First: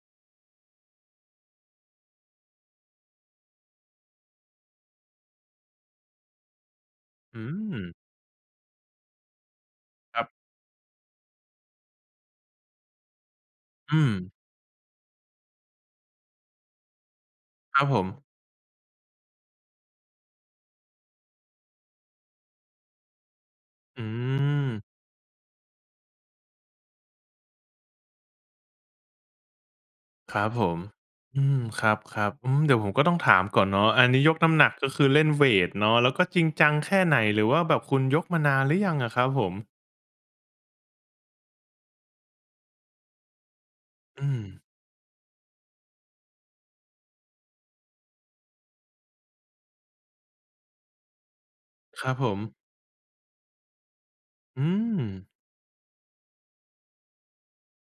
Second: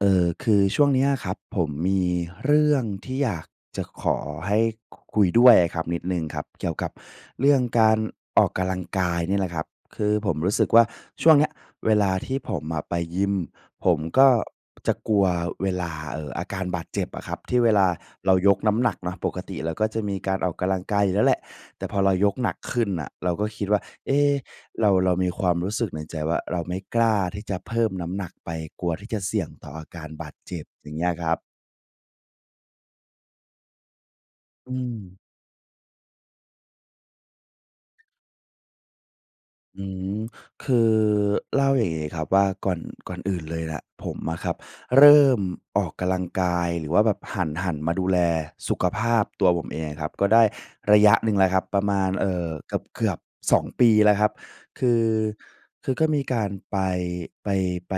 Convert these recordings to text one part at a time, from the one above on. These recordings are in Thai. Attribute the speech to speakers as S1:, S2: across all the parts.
S1: เอ่อ คือช่วงนี้อะครับ ผมมีเรื่องที่อยากจะขอให้ ค คุยด้วยอะครับ นิดหนึ่งครับ เกี่ยวกับ
S2: อื
S1: เรื่องก
S2: ม
S1: ารออกกำลังกายนี่แหละครับ คือ
S2: ครั
S1: ผ
S2: บ
S1: มรู้สึกว่า ช่วงเนี้ยเวลาที่ผมอะไปยิม ผ
S2: อื
S1: มก็
S2: ม
S1: จะกลัวเวลา เอ่อ อาการบาดเจ็บอะครับ ที่เว
S2: คร
S1: ล
S2: ั
S1: า
S2: บผม
S1: เรายกน้ำหนักเนาะ ปกติเราก็จะมีการออกกำลังกายอยู่แล้วแหละ แต่พอเรายกหนักขึ้นน่ะ เราก็คิดว่า
S2: อื
S1: เอ๊ะ
S2: ม
S1: เรา เรามีความรู้สึกในใจว่า เราไม่กล้าที่จะเพิ่มน้ำหนักไป กลัวที่จะเสี่ยงต่ออาการบาด
S2: ครับ
S1: เจ็
S2: ผ
S1: บ
S2: ม
S1: อย่างเงี้ยครับ
S2: อืม ครับ ๆ อืม เดี๋ยวผมก็ต้องถามก่อนเนาะ อันนี้ยกน้ำหน
S1: อ
S2: ั
S1: ื
S2: ก ก็คือเ
S1: ม
S2: ล่นเวตเนาะ แล้วก็จริงจังแค่ไหน หรือว่าแบบคุณยกมานานหรือยังอะครับผม?
S1: อืม คือ เล่าอย่างนี้ครับว่า ก่อน ก่อนอื่นเลยแหละ ผม
S2: อื
S1: อะครับ
S2: ม
S1: เริ่มออกกำลังกาย หรือว่าแบบหัน หันมาดูแลสุขภาพตัวผมเองอะครับ ก็ได้ระยะหนึ่งแล้วครับ ประม
S2: ค
S1: า
S2: รั
S1: ณ
S2: บผ
S1: เอ่
S2: ม
S1: อ เกือบ ๆ 2 ปีแล้วครับ
S2: อื
S1: คือ
S2: ม
S1: คือก็มีการไป ไป ไป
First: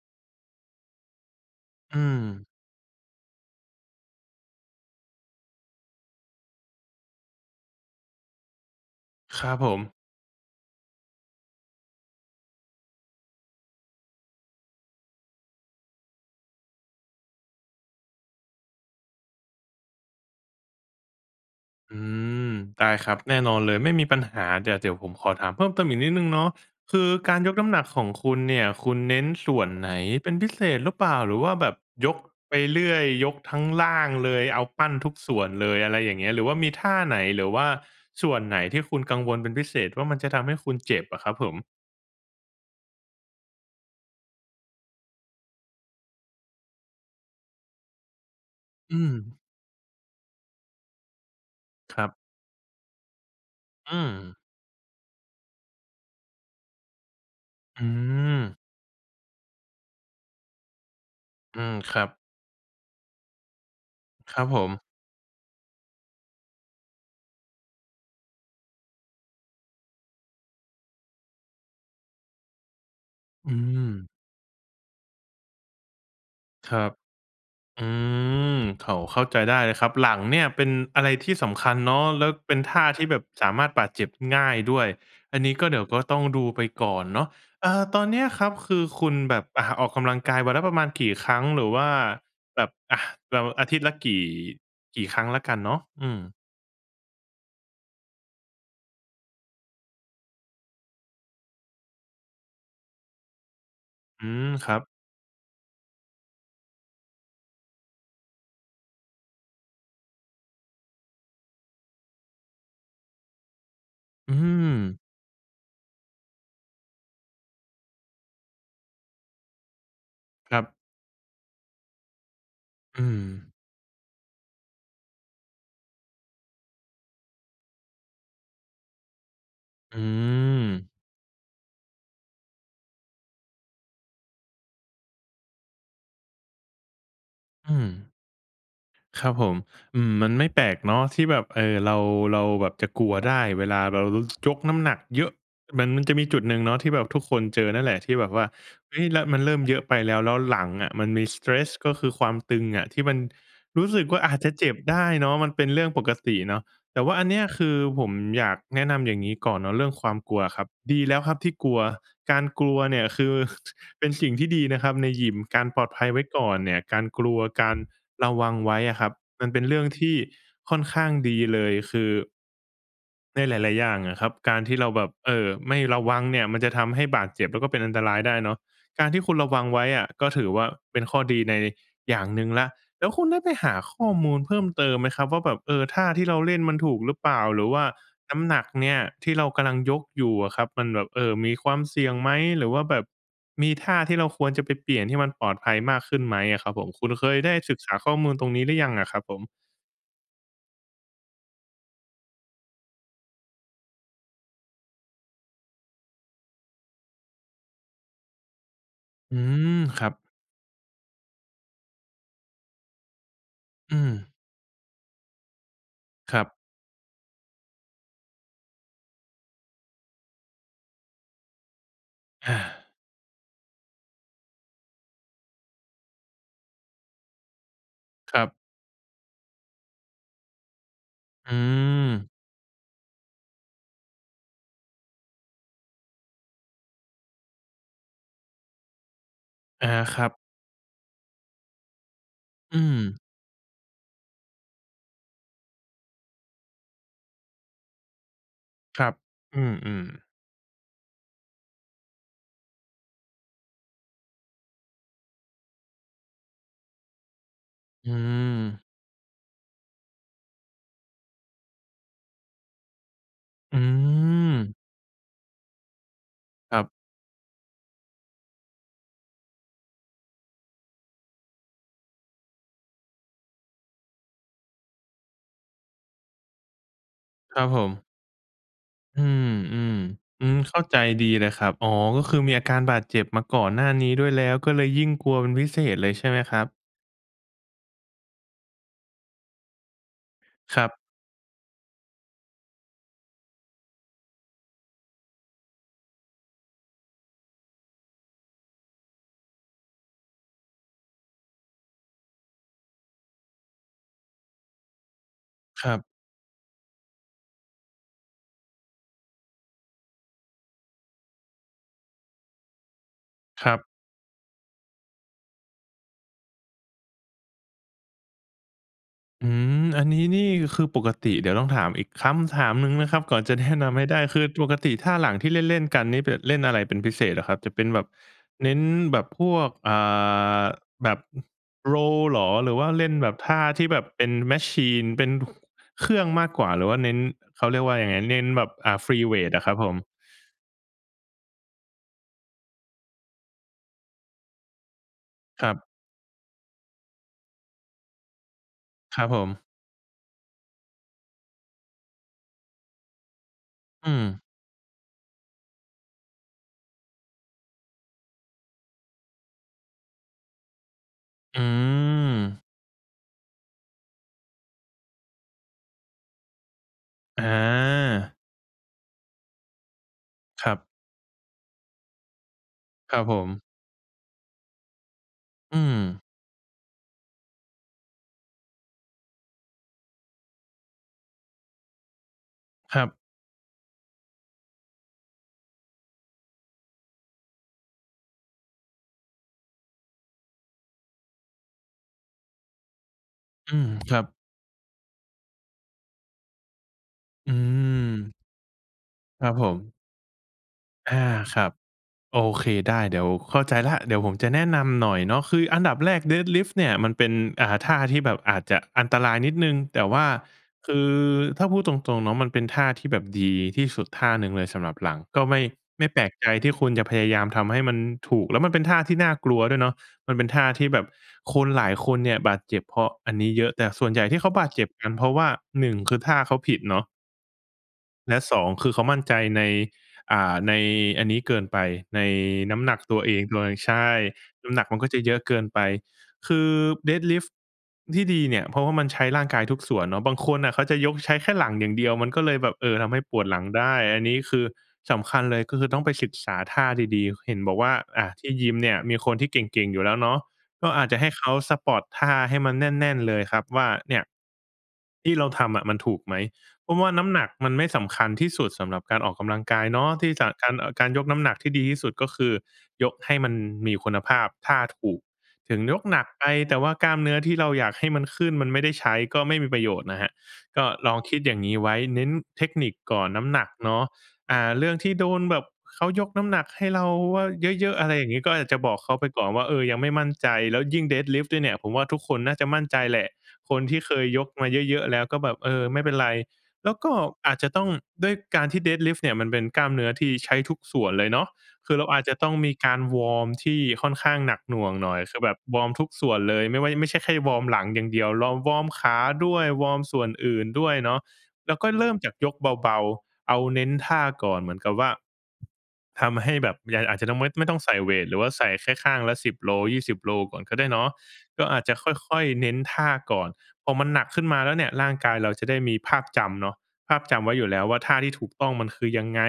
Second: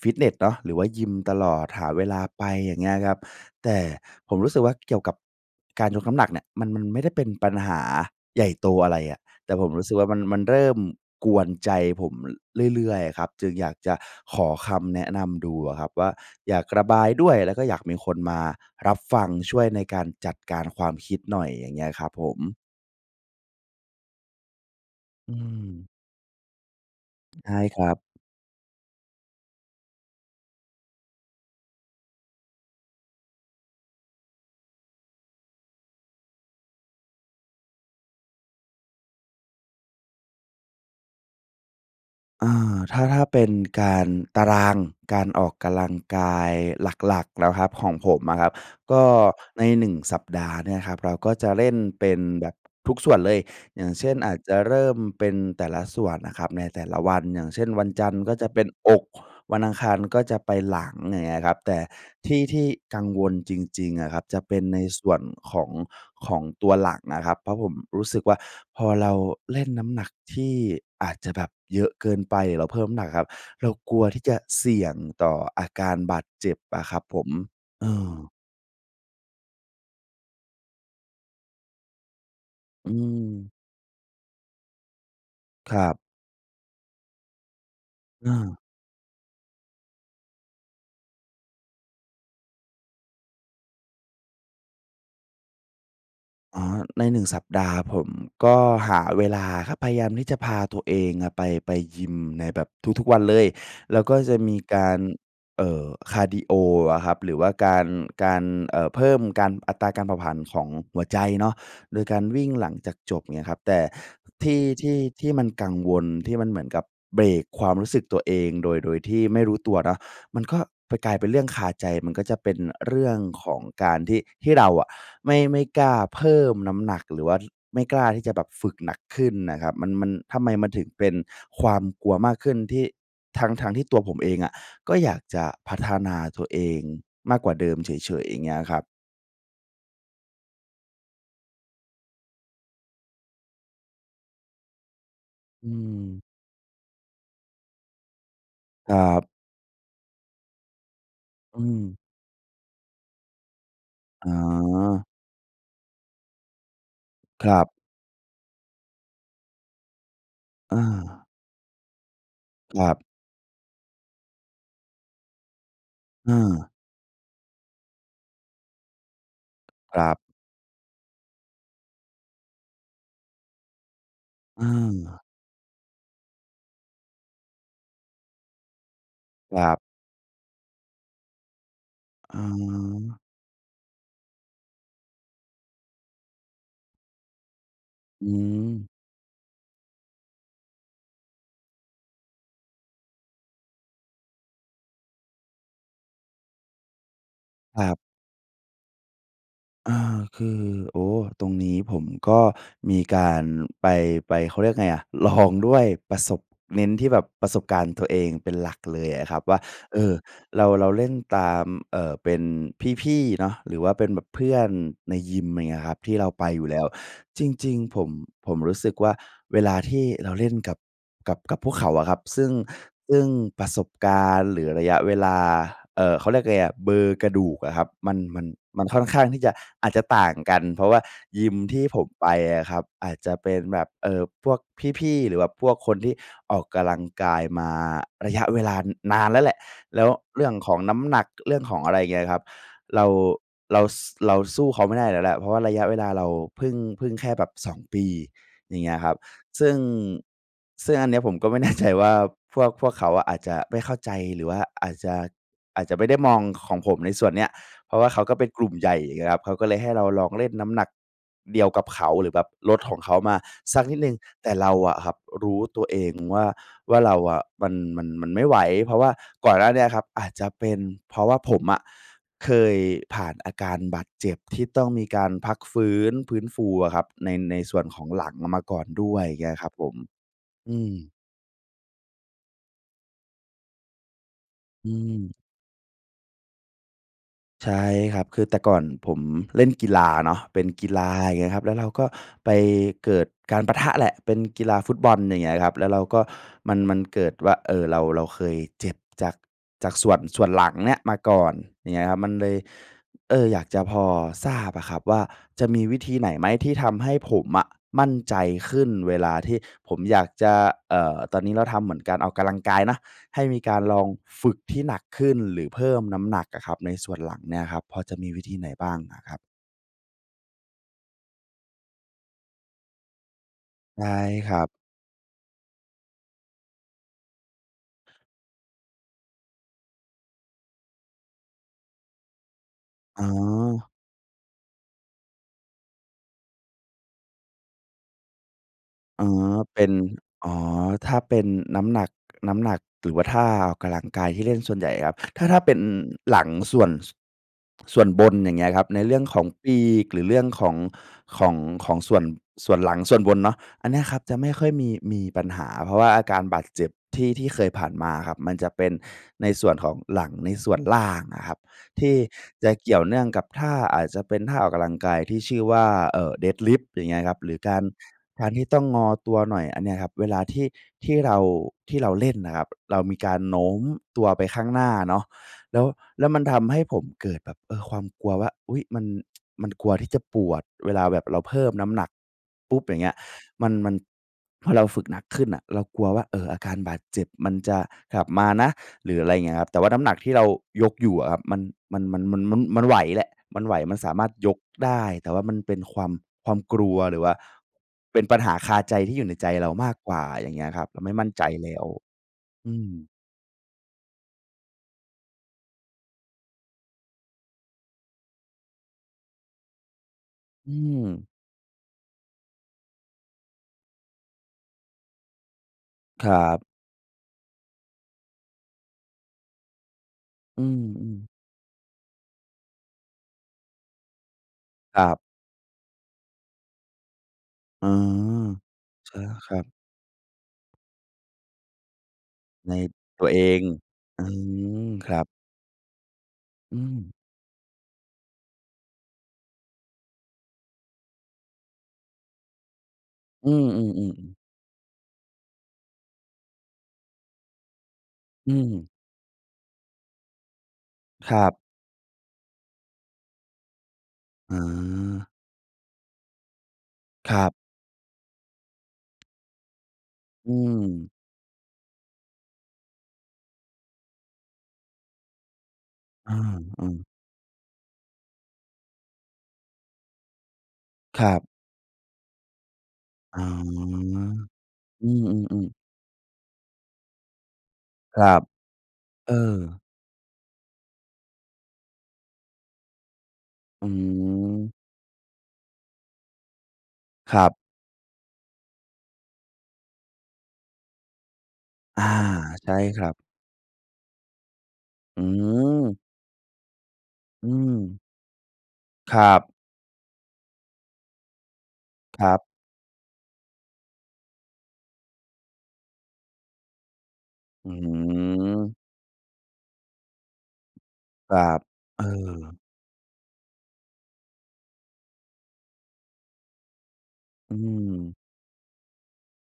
S1: ฟิตเนสเนาะ หรือว่ายิมตลอด หา
S2: อื
S1: เวลาไ
S2: ม
S1: ป อย่างเงี้ยครับ แต่ผมรู้สึกว่า เกี่ยวกับการยกน้ำหนักเนี่ย มัน มันไม่ได้เป็นปัญหาใหญ่โตอะไรอะ
S2: คร
S1: แต่
S2: ับ
S1: ผ
S2: ผ
S1: มรู้สึ
S2: ม
S1: กว่า มัน มันเริ่มกวนใจผม ระ เรื่อย ๆ อะครับ จึงอยากจะขอคำแนะนำดูอะครับว่า อยากระบายด้วย แล้วก็อยากมีคนมารับฟัง ช่วยในการจัดการความคิดหน่อย อย่างงี้อ
S2: อ
S1: ะ
S2: ื
S1: ครับผ
S2: ม
S1: ม
S2: ได้ครับ แน่นอนเลย ไม่มีปัญหา เดี๋ยว เดี๋ยวผมข
S1: อ
S2: อ
S1: ื
S2: ถามเพิ่มเติ
S1: ม
S2: มอีกนิดหนึ่งเนาะ คือการ
S1: ใช
S2: ย
S1: ่
S2: กน้ำ
S1: ค
S2: หนั
S1: ร
S2: ก
S1: ับ
S2: ของคุณเนี่ย คุณเน้นส่วนไหนเป็นพิเศษหรือเปล่า หรือว่าแบบยก ไปเรื่อย ยกทั้ง ร่างเลย เอาปั้นทุกส่วนเลย อะไรอย่างเงี้ย หรือว่ามีท่าไหน หรือว่าส่วนไหนที่คุณกังวลเป็นพิเศษว่า มันจะทำให้คุณเจ็บอะครับผม?
S1: เอ่อ ถ้า ถ้าเป็นการ ตาราง การออกกำลังกายหลัก ๆ แล้วครับ ของผมอะครับ
S2: อ
S1: ก
S2: ื
S1: ็
S2: ม
S1: ใน 1 สัปดาห์เนี่ยครับ เราก็จะเล่น
S2: ค
S1: เ
S2: ร
S1: ป
S2: ั
S1: ็
S2: บ
S1: นแบบ ทุกส่วนเลย อย่า
S2: อ
S1: ง
S2: ื
S1: เช่น อ
S2: ม
S1: าจจะเริ่มเป็นแต่ละส่วนน่ะครับในแต่ละวัน อย่างเช่น
S2: อ
S1: ว
S2: ื
S1: ันจันทร์ก็จะ
S2: ม
S1: เป็นอก วันอังคารก็จะไปหลัง อย่างเงี้ยครั
S2: อ
S1: บ
S2: ื
S1: แต
S2: ม
S1: ่
S2: ครับ
S1: ที่ ที่กังวลจริง ๆ อะครับ จ
S2: คร
S1: ะ
S2: ับ
S1: เป
S2: ผ
S1: ็นใน
S2: ม
S1: ส่วนของ ของตัวหลังนะครับ เพราะผมรู้สึกว่า พอเราเล่นน้ำหนัก ที่ อาจจะแบบเยอะเกินไป แล้วเพิ่มน้ำหนักครับ
S2: อื
S1: เรากลั
S2: ม
S1: วที่จะเสี่ยงต่ออาการบาดเจ็บ
S2: คร
S1: อ
S2: ั
S1: ะ
S2: บ
S1: ครับผม
S2: อ
S1: เอ
S2: ื
S1: อ
S2: ม โถ เข้าใจได้เลยครับ หลังเนี่ยเป็นอะไรที่สำคัญเนาะ แล้วเป็นท่า
S1: อื
S2: ที่แบบสา
S1: อ
S2: มารถบาดเจ็บ ง่ายด้วย อันนี้ก็
S1: ค
S2: เดี๋
S1: ร
S2: ยว
S1: ับ
S2: ก็ต้องดูไปก่อนเนาะ เอ่อ ตอนเนี้ย
S1: เ
S2: ครับ
S1: ออ
S2: คือคุณแบบ อ่า ออกกำลังกายวันละประมาณกี่ครั้ง? หรือว่าแบบ อะ เรา อาทิตย์ละกี่ กี่ครั้งแล้วกันเนาะ? อืม
S1: อ๋อ ใน 1 สัปดาห์ ผมก็หาเวลาครับ พยายามที่จะพาตัวเองอะไป ไปยิมในแบบทุก ๆ วันเลย แล้วก็
S2: อื
S1: จะ
S2: ม
S1: มี
S2: ครั
S1: ก
S2: บ
S1: าร เอ่อ คาร์ดีโออะครับ หรือว่าการ การ เอ่อ เพิ่มการ อัตราการเผาผลาญของหัวใจเนาะ โดยการวิ่งหลังจากจบ เงี้ยครับ แต่
S2: อื
S1: ที่ ที่
S2: ม
S1: ที่มันกังวล ที่มันเหมือนกับเบรกความรู้สึกตัวเอง โดย โดยที่ไม่รู้ตัวเนาะ มัน
S2: ค
S1: ก
S2: ร
S1: ็
S2: ับ
S1: ไปกลายเป็นเรื่องคาใจ มันก็จะเป็น อ เร
S2: อ
S1: ื
S2: ื
S1: ่องข
S2: ม
S1: องการที่ ที่เราอะไม่ ไม่กล้าเพิ่มน้ำหนัก หรือว่าไม่กล้าที่จะแบบฝึกหนักขึ้นน่ะครับ มัน
S2: อื
S1: มัน ทำไมมันถึง
S2: ม
S1: เป็น ความกลัวมากขึ้นที่ ทั้ง ๆ ที่ตัวผมเองอะ ก็อยากจะพัฒนา ตัวเองมากกว่าเดิ
S2: อ
S1: ม
S2: ื
S1: เ
S2: ม
S1: ฉย ๆ อย่างเงี้ยครับ
S2: ครับผม อืม มันไม่แปลกเนาะที่แบบ เอ่อ เรา เราแบบจะกลัวได้เวลาเรารู้ ยกน้ำหนักเยอะ
S1: อื
S2: เหมือนมันจะม
S1: อ
S2: ีจุดหนึ่งเนาะที่แบบทุกคนเจอนั่นแหละ ที่แบบว่า
S1: ค
S2: เฮ
S1: รั
S2: ้ย และ
S1: บ
S2: มันเริ่มเยอะไปแล้ว แล้วหลังอะมันมี
S1: อื
S2: stretch ก็
S1: ม
S2: คือความตึงอะ ที่มันรู้สึกว่า
S1: อ
S2: อ
S1: ๋
S2: าจจะเจ็บได
S1: อ
S2: ้เนาะ มันเป็นเรื่องปกติเนาะ แต่ว่าอันเนี้ย
S1: คร
S2: ค
S1: ั
S2: ื
S1: บ
S2: อผมอยากแนะนำอย่างงี้ก่อนเนาะ เรื่องความกลัวอะครับ
S1: อ
S2: ดีแล้ว
S1: า
S2: ครับที่กลัว การกลั
S1: ค
S2: ว
S1: รั
S2: เนี่
S1: บ
S2: ยคือ เป็นสิ่งที่ดีนะครับในยิม การปลอดภัยไว้
S1: อ
S2: ก่อน
S1: า
S2: เนี่ย การกลัว การระวังไว้อะครับ มันเป็นเรื่อง
S1: คร
S2: ท
S1: ั
S2: ี่
S1: บ
S2: ค่อนข้างดีเลย คือ ในหลาย ๆ อย่างอะครับ การ
S1: อ
S2: ที่เราแบบ
S1: า
S2: เอ่อ ไม่ระวังเนี่ย มันจะทำให้บาดเจ็บ แล้วก็เป็นอันตรายได้เนาะ การที่คุณระ
S1: ค
S2: วั
S1: ร
S2: ง
S1: ับ
S2: ไว้อะ ก็ถือว่าเป็นข้อดีใน อย่าง
S1: อ
S2: หนึ่งแล้ว แล้ว
S1: า
S2: คุณได้ไปหาข้อมูลเพิ่มเติมไหมครับว่า แบบ เออ ท่าที่เราเล่นมันถูกหรือเปล่า? หรือว่า
S1: อื
S2: น้ำหนักเน
S1: ม
S2: ี่ย ที่เรากำลังยกอยู่อะครับ มันแบบ เออ มีความเสี่ยงไหม? หรือว่าแบบ มีท่าที่เราควรจะไปเปลี่ยน ที่มันปลอดภัยมากขึ้นไหมอะครับผม? คุณเคยได้ศึ
S1: ค
S2: ก
S1: ร
S2: ษ
S1: ั
S2: า
S1: บ
S2: ข้อมูลตรงนี้หรือยังอะครับผม?
S1: อา คือ โอ้ ตรงนี้ผมก็มีการไป ไป เขาเรียกยังไงอะ ลองด้วยประสบ เน้นที่แบบประสบการณ์ตัวเองเป็นหลักเลยอะค
S2: อื
S1: รับว่า
S2: ม
S1: เ
S2: ค
S1: อ
S2: รั
S1: อ
S2: บ
S1: เรา เราเล่นตาม เอ่อ เป็นพี่ ๆ เนาะ หรือว่า
S2: อื
S1: เป็น
S2: ม
S1: แบบเพื่อนในยิม อะไรเงี้ยครับ ที่เรา
S2: ครั
S1: ไป
S2: บ
S1: อยู่แล้ว จริง ๆ ผม ผมรู้สึกว่า เวลาที่เราเล่นกับ กับ กับพวกเขาอะครับ ซึ
S2: อ
S1: ่ง
S2: า
S1: ซึ่งประสบการณ์ หรือระยะเวลา เอ่อ เขาเรียกไงอะ เบอร์กระดูกอะครับ มัน
S2: ค
S1: ม
S2: รั
S1: ัน
S2: บ
S1: มันค่อนข้างที่จะ อาจจะต่างกัน เพราะว่าย
S2: อ
S1: ิ
S2: ื
S1: มที่ผมไป
S2: ม
S1: อะครับ อาจจะเป็นแบบ เอ่อ พวกพี่ ๆ หรือว่าแบบพวกคนที่ออกกำลังกายมาระยะเวลานานแล้วแหละ
S2: อา
S1: แล้ว
S2: ครับ
S1: เรื่องของน้ำหนัก เรื่องของอะไรอย่างเงี้ยครับ
S2: อื
S1: เรา
S2: ม
S1: เรา ส เราสู้เขาไม่ได้อยู่แล้วแหละ เพราะว่าระยะเวลาเราเพิ่ง เพิ่งแค่แบบ 2 ปี อย่างเงี้ย
S2: คร
S1: ค
S2: ั
S1: รั
S2: บ
S1: บ
S2: อื
S1: ซึ่ง
S2: ม ๆ
S1: ซึ่งอันเนี้ย ผมก็ไม่แน่ใจว่า พวก พวกเขาอะ อาจจะไม่เข้าใจ หรือว่าอาจจะ อาจจะไม่ได้มองของผมในส่วนเนี้ย เพราะว่
S2: อ
S1: า
S2: ื
S1: เขาก็เป็นกลุ่ม
S2: ม
S1: ใหญ่ อย่างเงี้ยครับ เขาก็เลยให้เราลองเล่นน้ำหนักเดียวกับเขา หรือแบบลดของเขามา
S2: อื
S1: สักนิดหนึ่ง แต่เรา
S2: ม
S1: อะครับ รู้ตัวเองว่า
S2: ครับ
S1: ว่าเราอะ มัน มัน มันไม่ไหว เพราะว่าก่อนหน้าเนี้ยครับ อาจจะเป็นเพราะว่าผมอะ เคยผ่านอาการบาดเจ็บ ที่ต้องมีการพักฟื้น ฟื้นฟูอะครับ ใน
S2: ค
S1: ใน
S2: รับ
S1: ส
S2: ผ
S1: ่วนข
S2: ม
S1: องหลังมาก่อนด้ว
S2: อื
S1: ยเง
S2: ม
S1: ี้ยครับผม
S2: ๆ อืม
S1: อ
S2: เข
S1: ื
S2: ้าใ
S1: ม
S2: จดีเลยครับ อ๋อ ก็คือมีอาการบาดเจ็บมาก่อนหน้านี้ด้วยแล้ว ก็เล
S1: อ
S2: ย
S1: ื
S2: ยิ่งกล
S1: ม
S2: ัวเป็นพิเศษเลยใช่ไหมครับ?
S1: ใช่ครับ คือแต่ก่อนผมเล่นกีฬาเนาะ เป็น
S2: ค
S1: ก
S2: รั
S1: ี
S2: บ
S1: ฬา อย่างเงี้ยครับ แล้วเราก็ไปเกิดการปะทะแหละ เป็นกีฬาฟุตบอล อย่างเงี้ยครับ แล้วเราก็ มัน มันเกิดว่า เออ เรา เราเคยเจ็บจาก จากส่วน ส่วนหลังเนี้ย มาก่อน อย่างเงี้ยครับ มันเลย เออ อยากจะพอทราบอะครับว่า จะมี
S2: คร
S1: ว
S2: ั
S1: ิ
S2: บ
S1: ธีไหนไหม? ที่ทำให้ผมอะ มั่นใจขึ้น เวลาที่ผมอยากจะ เอ่อ ตอนนี้เราทำเหมือนการออกกำลังกายเนาะ ให้มี
S2: ค
S1: ก
S2: รั
S1: าร
S2: บ
S1: ลองฝึกที่หนักขึ้น หรือเพิ่มน้ำหนักอะครับ ในส่วนหลังเนี่ยครับ พอจะมีวิธีไหนบ้างอะครับ?
S2: อืม อันนี้นี่คือปกติ เดี๋ยวต้องถามอีกคำถามหนึ่งนะครับ ก่อนจะ แนะ นำ
S1: ใช
S2: ให้
S1: ่
S2: ได้ คือ
S1: ครั
S2: ป
S1: บ
S2: กติท่าหลังที่เล่น ๆ กันนี่ เปะเล่นอะไรเป็นพิเศษเหรอครับ? จะเป็นแบบเน้นแบบพวก อ่า แบบ Row เหรอ? หรือว่าเล่น
S1: อ๋
S2: แบบท่าท
S1: อ
S2: ี่แบบเป็น มาชีน เป็น เครื่องมากกว่า หรือว่าเน้น เขาเรียกว่ายังไง เน้นแบบ อ่า ฟรี
S1: อ๋อ
S2: เวตอะครั
S1: เ
S2: บ
S1: ป็
S2: ผ
S1: น
S2: ม
S1: อ๋อ ถ้าเป็นน้ำหนัก น้ำหนัก หรือว่าท่าออกกำลังกายที่เล่นส่วนใหญ่ครับ ถ้า ถ้า
S2: ค
S1: เ
S2: ร
S1: ป
S2: ั
S1: ็น
S2: บ
S1: หลังส่วน ส ส่วนบน อย่างเงี้ยครับ ในเรื
S2: ค
S1: ่อ
S2: ร
S1: ง
S2: ับ
S1: ข
S2: ผ
S1: อง
S2: ม
S1: ปีก หรือเรื่องของ ของ ของส่วน ส่วนหลังส่วนบนเนาะ อันเนี้ย
S2: อื
S1: ครับจะ
S2: ม
S1: ไม่ค่อยมี มีปัญหา เพราะว่าอาการบาดเจ็บที่ ที่เคยผ่านมาครับ มันจะเป็นในส่วนของหลังในส่วนล่างอะครั
S2: อื
S1: บ ที่
S2: ม
S1: จะเกี่ยวเนื่องกับท่า อาจจะเป็นท่าออกกำลังกายที่ชื่อว่า เอ่อ Deadlift อย่างเงี้ยครับ
S2: อ
S1: หรือการ
S2: า
S1: การที่ต้องงอตัวหน่อย อันเนี้ยครับ เวลาที
S2: ค
S1: ่
S2: รับ
S1: ที่เรา ที่เราเล่นอะครับ เราม
S2: คร
S1: ี
S2: ับ
S1: ก
S2: ผ
S1: ารโน
S2: ม
S1: ้มตัวไปข้างหน้าเนาะ แ
S2: อื
S1: ล้ว แ
S2: ม
S1: ล้วมันทำให้ผมเกิดแบบ เออ ความกลัวว่า อุ๊ย! มัน มันกลัวที่จะปวดเวลาแบบเราเพิ่มน้ำหนัก ปุ๊บ อย
S2: ค
S1: ่า
S2: ร
S1: งเ
S2: ั
S1: งี้
S2: บ
S1: ย มัน มันพอเราฝึกหนักขึ้นน่ะ เรากลัวว่า เออ อาการบาดเจ็บ มันจะกลับมานะ หรือ อะไรอย่างเงี้ยครับ แต่ว่าน้ำหนักที่เรายกอยู่อะครับ มัน มัน มัน มัน ม มันไหวแหละ มัน
S2: อ
S1: ไห
S2: ื
S1: ว
S2: ม
S1: มันส
S2: ค
S1: า
S2: รั
S1: มา
S2: บ
S1: รถยกได้ แต่ว่ามันเป็นความ ความกลัว หรือว่า
S2: อื
S1: เป็นป
S2: ม
S1: ัญหาคาใจ ที่อยู่ใน
S2: ค
S1: ใ
S2: ร
S1: จ
S2: ับผ
S1: เรามา
S2: ม
S1: กกว่า อย่างเงี้ยครับ เราไม
S2: อ
S1: ่
S2: า
S1: มั่นใจ
S2: ครั
S1: แล
S2: บ
S1: ้ว
S2: โอเค
S1: อื
S2: ได้
S1: ม
S2: เดี๋ยว เข้าใจแล้ว เดี๋ยวผมจะแนะนำหน่อยเนาะ คืออันดับแรก Deadlift เนี่ย มันเป็น อ่า ท่าที่แบบอาจจะอันตรายนิดหนึ่ง แต่ว่า
S1: อื
S2: คือ
S1: ม
S2: ถ้าพูดตรง ๆ เนาะ มันเป็นท่าที่แบบดีที่สุด ท่าหนึ่งเลยสำหรับหลัง ก็ไม่ ไม่แป
S1: ค
S2: ล
S1: ร
S2: ก
S1: ั
S2: ใจ
S1: บ
S2: ที่คุณจะพยายามทำให้มันถูก แล้วมันเป็นท่าที่น่ากลัวด้วยเนาะ มันเป็นท
S1: อื
S2: ่าที่แบบ
S1: ม ๆ
S2: คนหลายคนเนี่ย บาดเจ็บเพราะอันนี้เยอะ แต่ส่วนใหญ่ที่เขาบาดเจ็บ
S1: คร
S2: กั
S1: ั
S2: น
S1: บ
S2: เพราะว่า 1 คือท่าเขาผิดเนาะ
S1: เออ
S2: และ 2 คือเขา
S1: ใช
S2: ม
S1: ่
S2: ั่น
S1: แล
S2: ใจ
S1: ้วครั
S2: ใน
S1: บ
S2: อ่า ในอันนี้เกินไป ใน
S1: ใ
S2: น
S1: น
S2: ้ำหนักตั
S1: ต
S2: ว
S1: ัว
S2: เอ
S1: เอ
S2: งด้
S1: ง
S2: วย ใช่
S1: อื
S2: น้ำหนัก
S1: อ
S2: มันก็
S1: คร
S2: จะ
S1: ับ
S2: เยอะเกินไป คือ
S1: อืม
S2: Deadlift ที่ดีเนี่ย เพราะว่ามันใช้ร่างกายทุกส่วนเนาะ บางคนน่ะเขาจะยกใช้แค่หลังอย่างเดียว มันก็เลยแบบ เออ ทำให้ปว
S1: อ
S2: ด
S1: ื
S2: หลังได้
S1: ม
S2: อัน
S1: ๆ ๆ
S2: น
S1: ๆ
S2: ี้คือ สำคัญเลย ก็คือต้องไปศึกษาท่าดี ๆ เห็นบอกว่า อะที
S1: อื
S2: ่ยิม
S1: ม
S2: เนี่ย มีคนที่เก่ง ๆ อยู่แล้วเนาะ ก็อาจจะให้
S1: คร
S2: เข
S1: ั
S2: า
S1: บ
S2: สปอต ท่าให้มันแน่น ๆ เลยครับว่า เนี่ย
S1: อา
S2: ที่เราทำอะมันถูกไหม? เพราะว่าน้ำ
S1: คร
S2: หนั
S1: ั
S2: ก
S1: บ
S2: มันไม่สำคัญที่สุดสำหรับการออกกำลังกายเนาะ ที่จะ
S1: อื
S2: การ เอ่อ กา
S1: ม
S2: รยกน้ำหนักที่ดีที่สุด ก็คือ ยกให้มันมีคุณภาพ ท่าถูก ถึงยกหนัก
S1: อา
S2: ไป แต่
S1: อ
S2: ว
S1: ื
S2: ่า
S1: อ
S2: กล้ามเนื้อที่เราอยากให้มันขึ้น มันไม่ได้ใช้ ก็ไม่มีประโยชน์นะครับ ก็ลอง
S1: คร
S2: ค
S1: ั
S2: ิด
S1: บ
S2: อย่างงี้ไว้ เน้นเทคนิคก่อน
S1: อ
S2: น
S1: ๋อ
S2: ้ำหนักเนาะ อ่า เรื่อง
S1: อ
S2: ท
S1: ื
S2: ี่โดนแบ
S1: ม
S2: บ
S1: ๆ ๆ
S2: เขายกน้ำหนักให้เราว่า เยอะ ๆ อะไร
S1: ค
S2: อ
S1: ร
S2: ย่าง
S1: ั
S2: งี
S1: บ
S2: ้ ก็อาจจะบอกเขาไป
S1: เอ
S2: ก่อนว
S1: อ
S2: ่า เออ ยังไม่มั่นใจ แล้วยิ่ง Deadlift ด้วยเนี่ย ผมว่าทุกคนน่าจะมั่นใจแหละ คน
S1: อื
S2: ที่เคยยกมา
S1: ม
S2: เยอะ ๆ แล้วก็แบบ เออ ไม่เป็นไร แล้วก็
S1: ครั
S2: อ
S1: บ
S2: าจจะต้อง ด้วยการที่ Deadlift เนี่ย มันเป็นกล้ามเนื้อที่ใช้ทุกส่วนเลยเนาะ คือ
S1: อ
S2: เ
S1: า
S2: ราอาจจะต้อง
S1: ใช
S2: ม
S1: ่
S2: ีกา
S1: ค
S2: ร
S1: รับ
S2: วอร์มที่ค่อนข้างหนักหน่วงหน่อ
S1: อ
S2: ย
S1: ื
S2: คือแบบวอร์ม
S1: อ
S2: ทุกส่วนเลย ไม่ว่า ไม่ใช่แค่
S1: อื
S2: วอร์มหลัง
S1: ม
S2: อย่างเดียว เราวอร์มข
S1: ค
S2: า
S1: รับ
S2: ด้วย วอร์มส่วนอื่นด้วยเนาะ แล้วก็เริ่ม
S1: ค
S2: จ
S1: ร
S2: าก
S1: ับ
S2: ยกเบา ๆ เอาเน้นท่าก่อน เหมือนกับว่า ทำให้แบบยัง อาจจะต้องไม่ ไม
S1: อ
S2: ่
S1: ื
S2: ต้องใส่เวต หรือว่าใส่
S1: ม
S2: แค่ข้างละ 10 โล 20 โลก่อนก็ได้เนาะ
S1: ครับ
S2: ก็อาจจะ
S1: เอ
S2: ค่อย
S1: อ
S2: ๆ เน้นท่าก่อน พอมันหนักขึ้นมาแล้วเนี่ย ร่างกายเราจะได้มีภาพจำเนาะ ภาพจำไว
S1: อ
S2: ้
S1: ื
S2: อยู่แล้วว่า ท
S1: ม
S2: ่าที่ถูกต้องมันคือยังไง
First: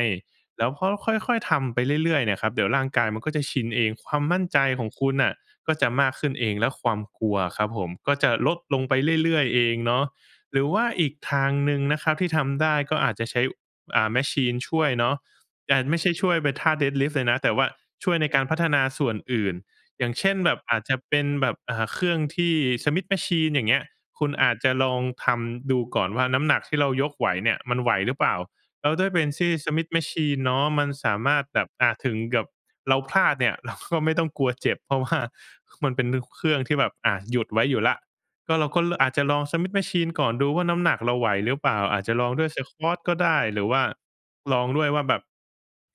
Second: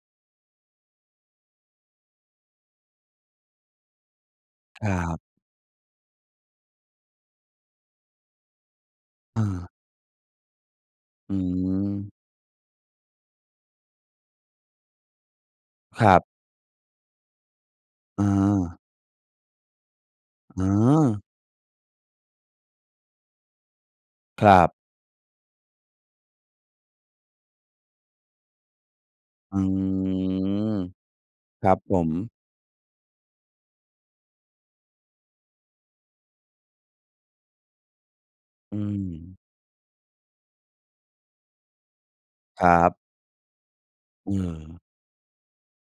S2: แล้วพอค่อย ๆ ทำไปเรื่อย ๆ เนี่ยครับ เดี๋ยวร่างกายมันก็จะชินเอง ความมั่นใจข
S1: ค
S2: อ
S1: ร
S2: งคุณ
S1: ับ
S2: น่ะก็จะมากขึ้นเอง และความกลัวอะครับผม ก็จะลดลงไปเรื่
S1: เ
S2: อย ๆ เอ
S1: ออ
S2: งเนาะ หรือว่าอีก
S1: อ
S2: ท
S1: ื
S2: างหนึ่งนะ
S1: อ
S2: ครับที่ทำได้ ก็อาจจะใช้ อ่า มาชีน ช่วยเนาะ จานไม่
S1: ค
S2: ใช
S1: ร
S2: ่
S1: ั
S2: ช
S1: บ
S2: ่วยไปท่า Deadlift เลยนะ แต่ว่าช่วย
S1: อ
S2: ในการพัฒน
S1: า
S2: าส่วนอื่น อย่างเช่น แบบ
S1: อ
S2: อาจจะเป
S1: า
S2: ็นแบบ อ่า เครื่องที่ Smith Machine อย่างเงี้ย คุณ
S1: ค
S2: อ
S1: ร
S2: าจ
S1: ั
S2: จะ
S1: บ
S2: ลองทำดูก่อนว่า น้ำหนักที่เรายกไหวเนี่ย มันไหวหรือเปล่า? แล้วด้วยเป็นที่
S1: อื
S2: Smith Machine เนาะ
S1: อ
S2: มันสามารถแบ
S1: คร
S2: บ
S1: ับ
S2: อะ
S1: ผ
S2: ถ
S1: ม
S2: ึงกับเราพลาดเนี่ย เรา ก็ไม่ต้องกลัวเจ็บ เพราะว่า ค มันเป็นเครื่องที่แบบ อะหยุดไว้อยู่แล้ว ก็เรา
S1: อื
S2: ก็ ร อาจจะล
S1: ม
S2: อง Smith Machine ก่อน ดูว่าน้ำหนักเราไหวหรือเปล่า? อาจจะลองด้วย
S1: ครับ
S2: Squat ก็ได้ หรือว่า
S1: เ
S2: ลอง
S1: ออ
S2: ด้วยว่าแบบ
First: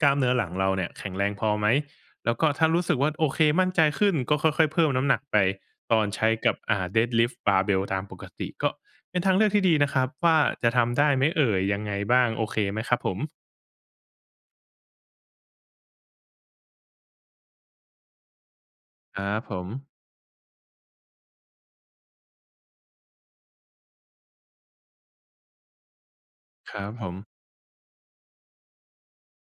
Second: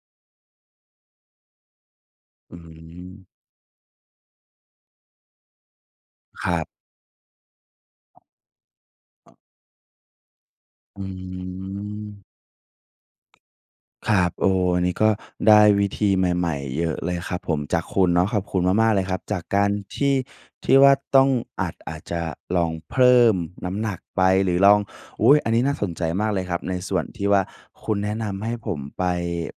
S2: กล้ามเนื้อหลังเราเนี่ยแข็งแรงพอไหม? แล้วก็
S1: อื
S2: ถ้ารู้สึกว่า
S1: ม
S2: โอเค มั่นใจขึ้น ก็ค่อย ๆ เพิ่มน้ำหนักไป ตอนใช้
S1: ค
S2: กั
S1: ร
S2: บ
S1: ับ
S2: อ่า Deadlift Barbell ตามปกติ ก็เป็นท
S1: อ
S2: างเลือกที่ดีนะครับว่า จะทำ
S1: อ
S2: ไ
S1: ื
S2: ด้ไหมเอ่ย? ยังไงบ
S1: ม
S2: ้าง? โอเคไหมครับผม?
S1: ครับ โอ้โฮ อันนี้ก็ได้วิธีใหม่ ๆ เยอะเลยครับผม จากคุณเนาะ ขอบคุณมาก ๆ เลยคร
S2: ค
S1: ับ
S2: รั
S1: จา
S2: บ
S1: ก
S2: ผ
S1: การ
S2: ม
S1: ที่ ที่ว่าต้อง อาจ อาจจะลองเพิ่มน้ำหนักไป หรือลอง อุ๊ย! อันนี้น่าสนใจมากเลยครับ
S2: ค
S1: ใน
S2: รั
S1: ส
S2: บ
S1: ่วน
S2: ผ
S1: ท
S2: ม
S1: ี่ว่าคุณแนะนำให้ผมไป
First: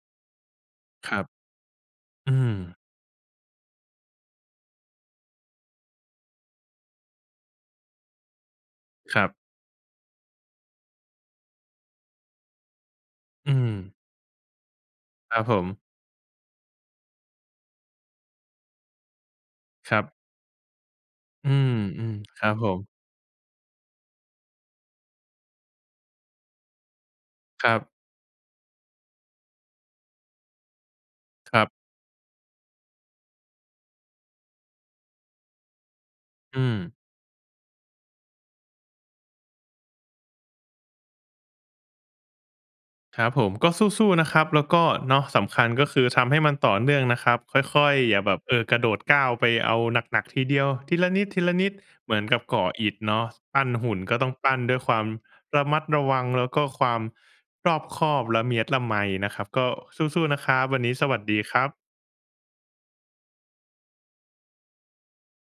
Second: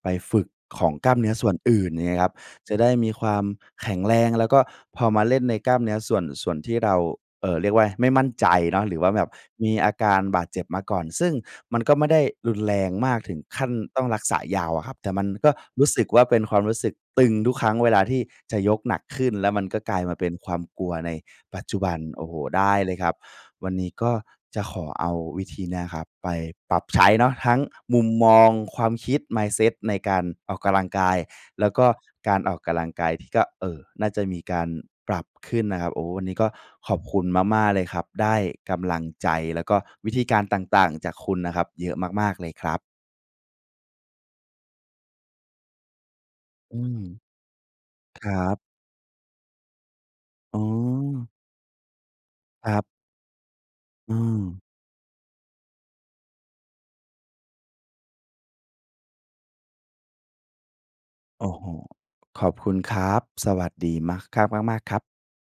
S1: ไปฝึกของกล
S2: ค
S1: ้า
S2: ร
S1: ม
S2: ั
S1: เน
S2: บ
S1: ื้อส่วนอื่น อย่างงี้ครั
S2: อ
S1: บ
S2: ื
S1: จะ
S2: ม
S1: ได้มีความแข็งแรง แล้วก็พอมาเล่นในกล้ามเนื้อส่วน ส่วนที่เรา เอ่อ เรียกว่าอะไร ไม่มั่นใจเนาะ หรือว่า
S2: ค
S1: แบ
S2: รั
S1: บ
S2: บ
S1: มีอาการบาดเจ็บมาก่อน ซึ่งมันก็ไม่ได้รุนแรงมากถึง
S2: อื
S1: ขั้น
S2: ม
S1: ต้องรักษายาวอะครับ แต่มัน
S2: ครับ
S1: ก็
S2: ผม
S1: รู้สึกว่าเป็นความรู้สึกตึงทุกครั้งเวลาที่จะยกหนักขึ้น แล้วมันก็ก
S2: ค
S1: ล
S2: ร
S1: า
S2: ั
S1: ย
S2: บ
S1: มาเป็นความกลัวใน
S2: อื
S1: ปัจ
S2: ม
S1: จุบัน โอ้โฮ
S2: ๆ ครับ
S1: ได
S2: ผ
S1: ้
S2: ม
S1: เลยครับ วันนี้ก็จะขอเอาวิธีเนี้ยครับไปปรับใช้เนาะ ทั้ง
S2: ครับ
S1: มุมมอง ความคิด mindset ในการออกกำลังกาย
S2: คร
S1: แ
S2: ั
S1: ล้
S2: บ
S1: วก็การออกกำลังกายที่ก็ เออ น่าจะมีการปรับขึ้นนะครับ โอ้ วันนี้ก็
S2: อื
S1: ข
S2: ม
S1: อบคุณมาก ๆ เลยครับ ได้กำลังใจ แล้วก็วิธีการต่าง ๆ จากคุณน่ะครับ เยอะมาก ๆ เลยครับ
S2: ครับผม ก็สู้ ๆ นะครับ แล้วก็ เนาะ สำคัญก็คือทำให้มันต่อ
S1: อื
S2: เนื่
S1: ม
S2: องนะครับ ค่อย ๆ อย่
S1: ค
S2: า
S1: ร
S2: แบ
S1: ั
S2: บ เอ
S1: บ
S2: อ กระโดดก้าวไปเอาหนัก ๆ ทีเด
S1: อ๋
S2: ียว ทีละ
S1: อ
S2: นิด ๆ เหมือนกับก่
S1: ค
S2: อ
S1: รับ
S2: อิฐเนาะ ส ปั้นหุ่น
S1: อื
S2: ก็ต้องปั้น
S1: อ
S2: ด้วยความระมัดระวัง แล้วก็ความรอบคอบ ละเมียดละไมนะครับ ก็สู้ ๆ นะครับ วันนี้สวัสดี
S1: โอ้
S2: คร
S1: โฮ
S2: ับ
S1: ขอบคุณครับ สวัสดีมากครับ มาก ๆ ครับ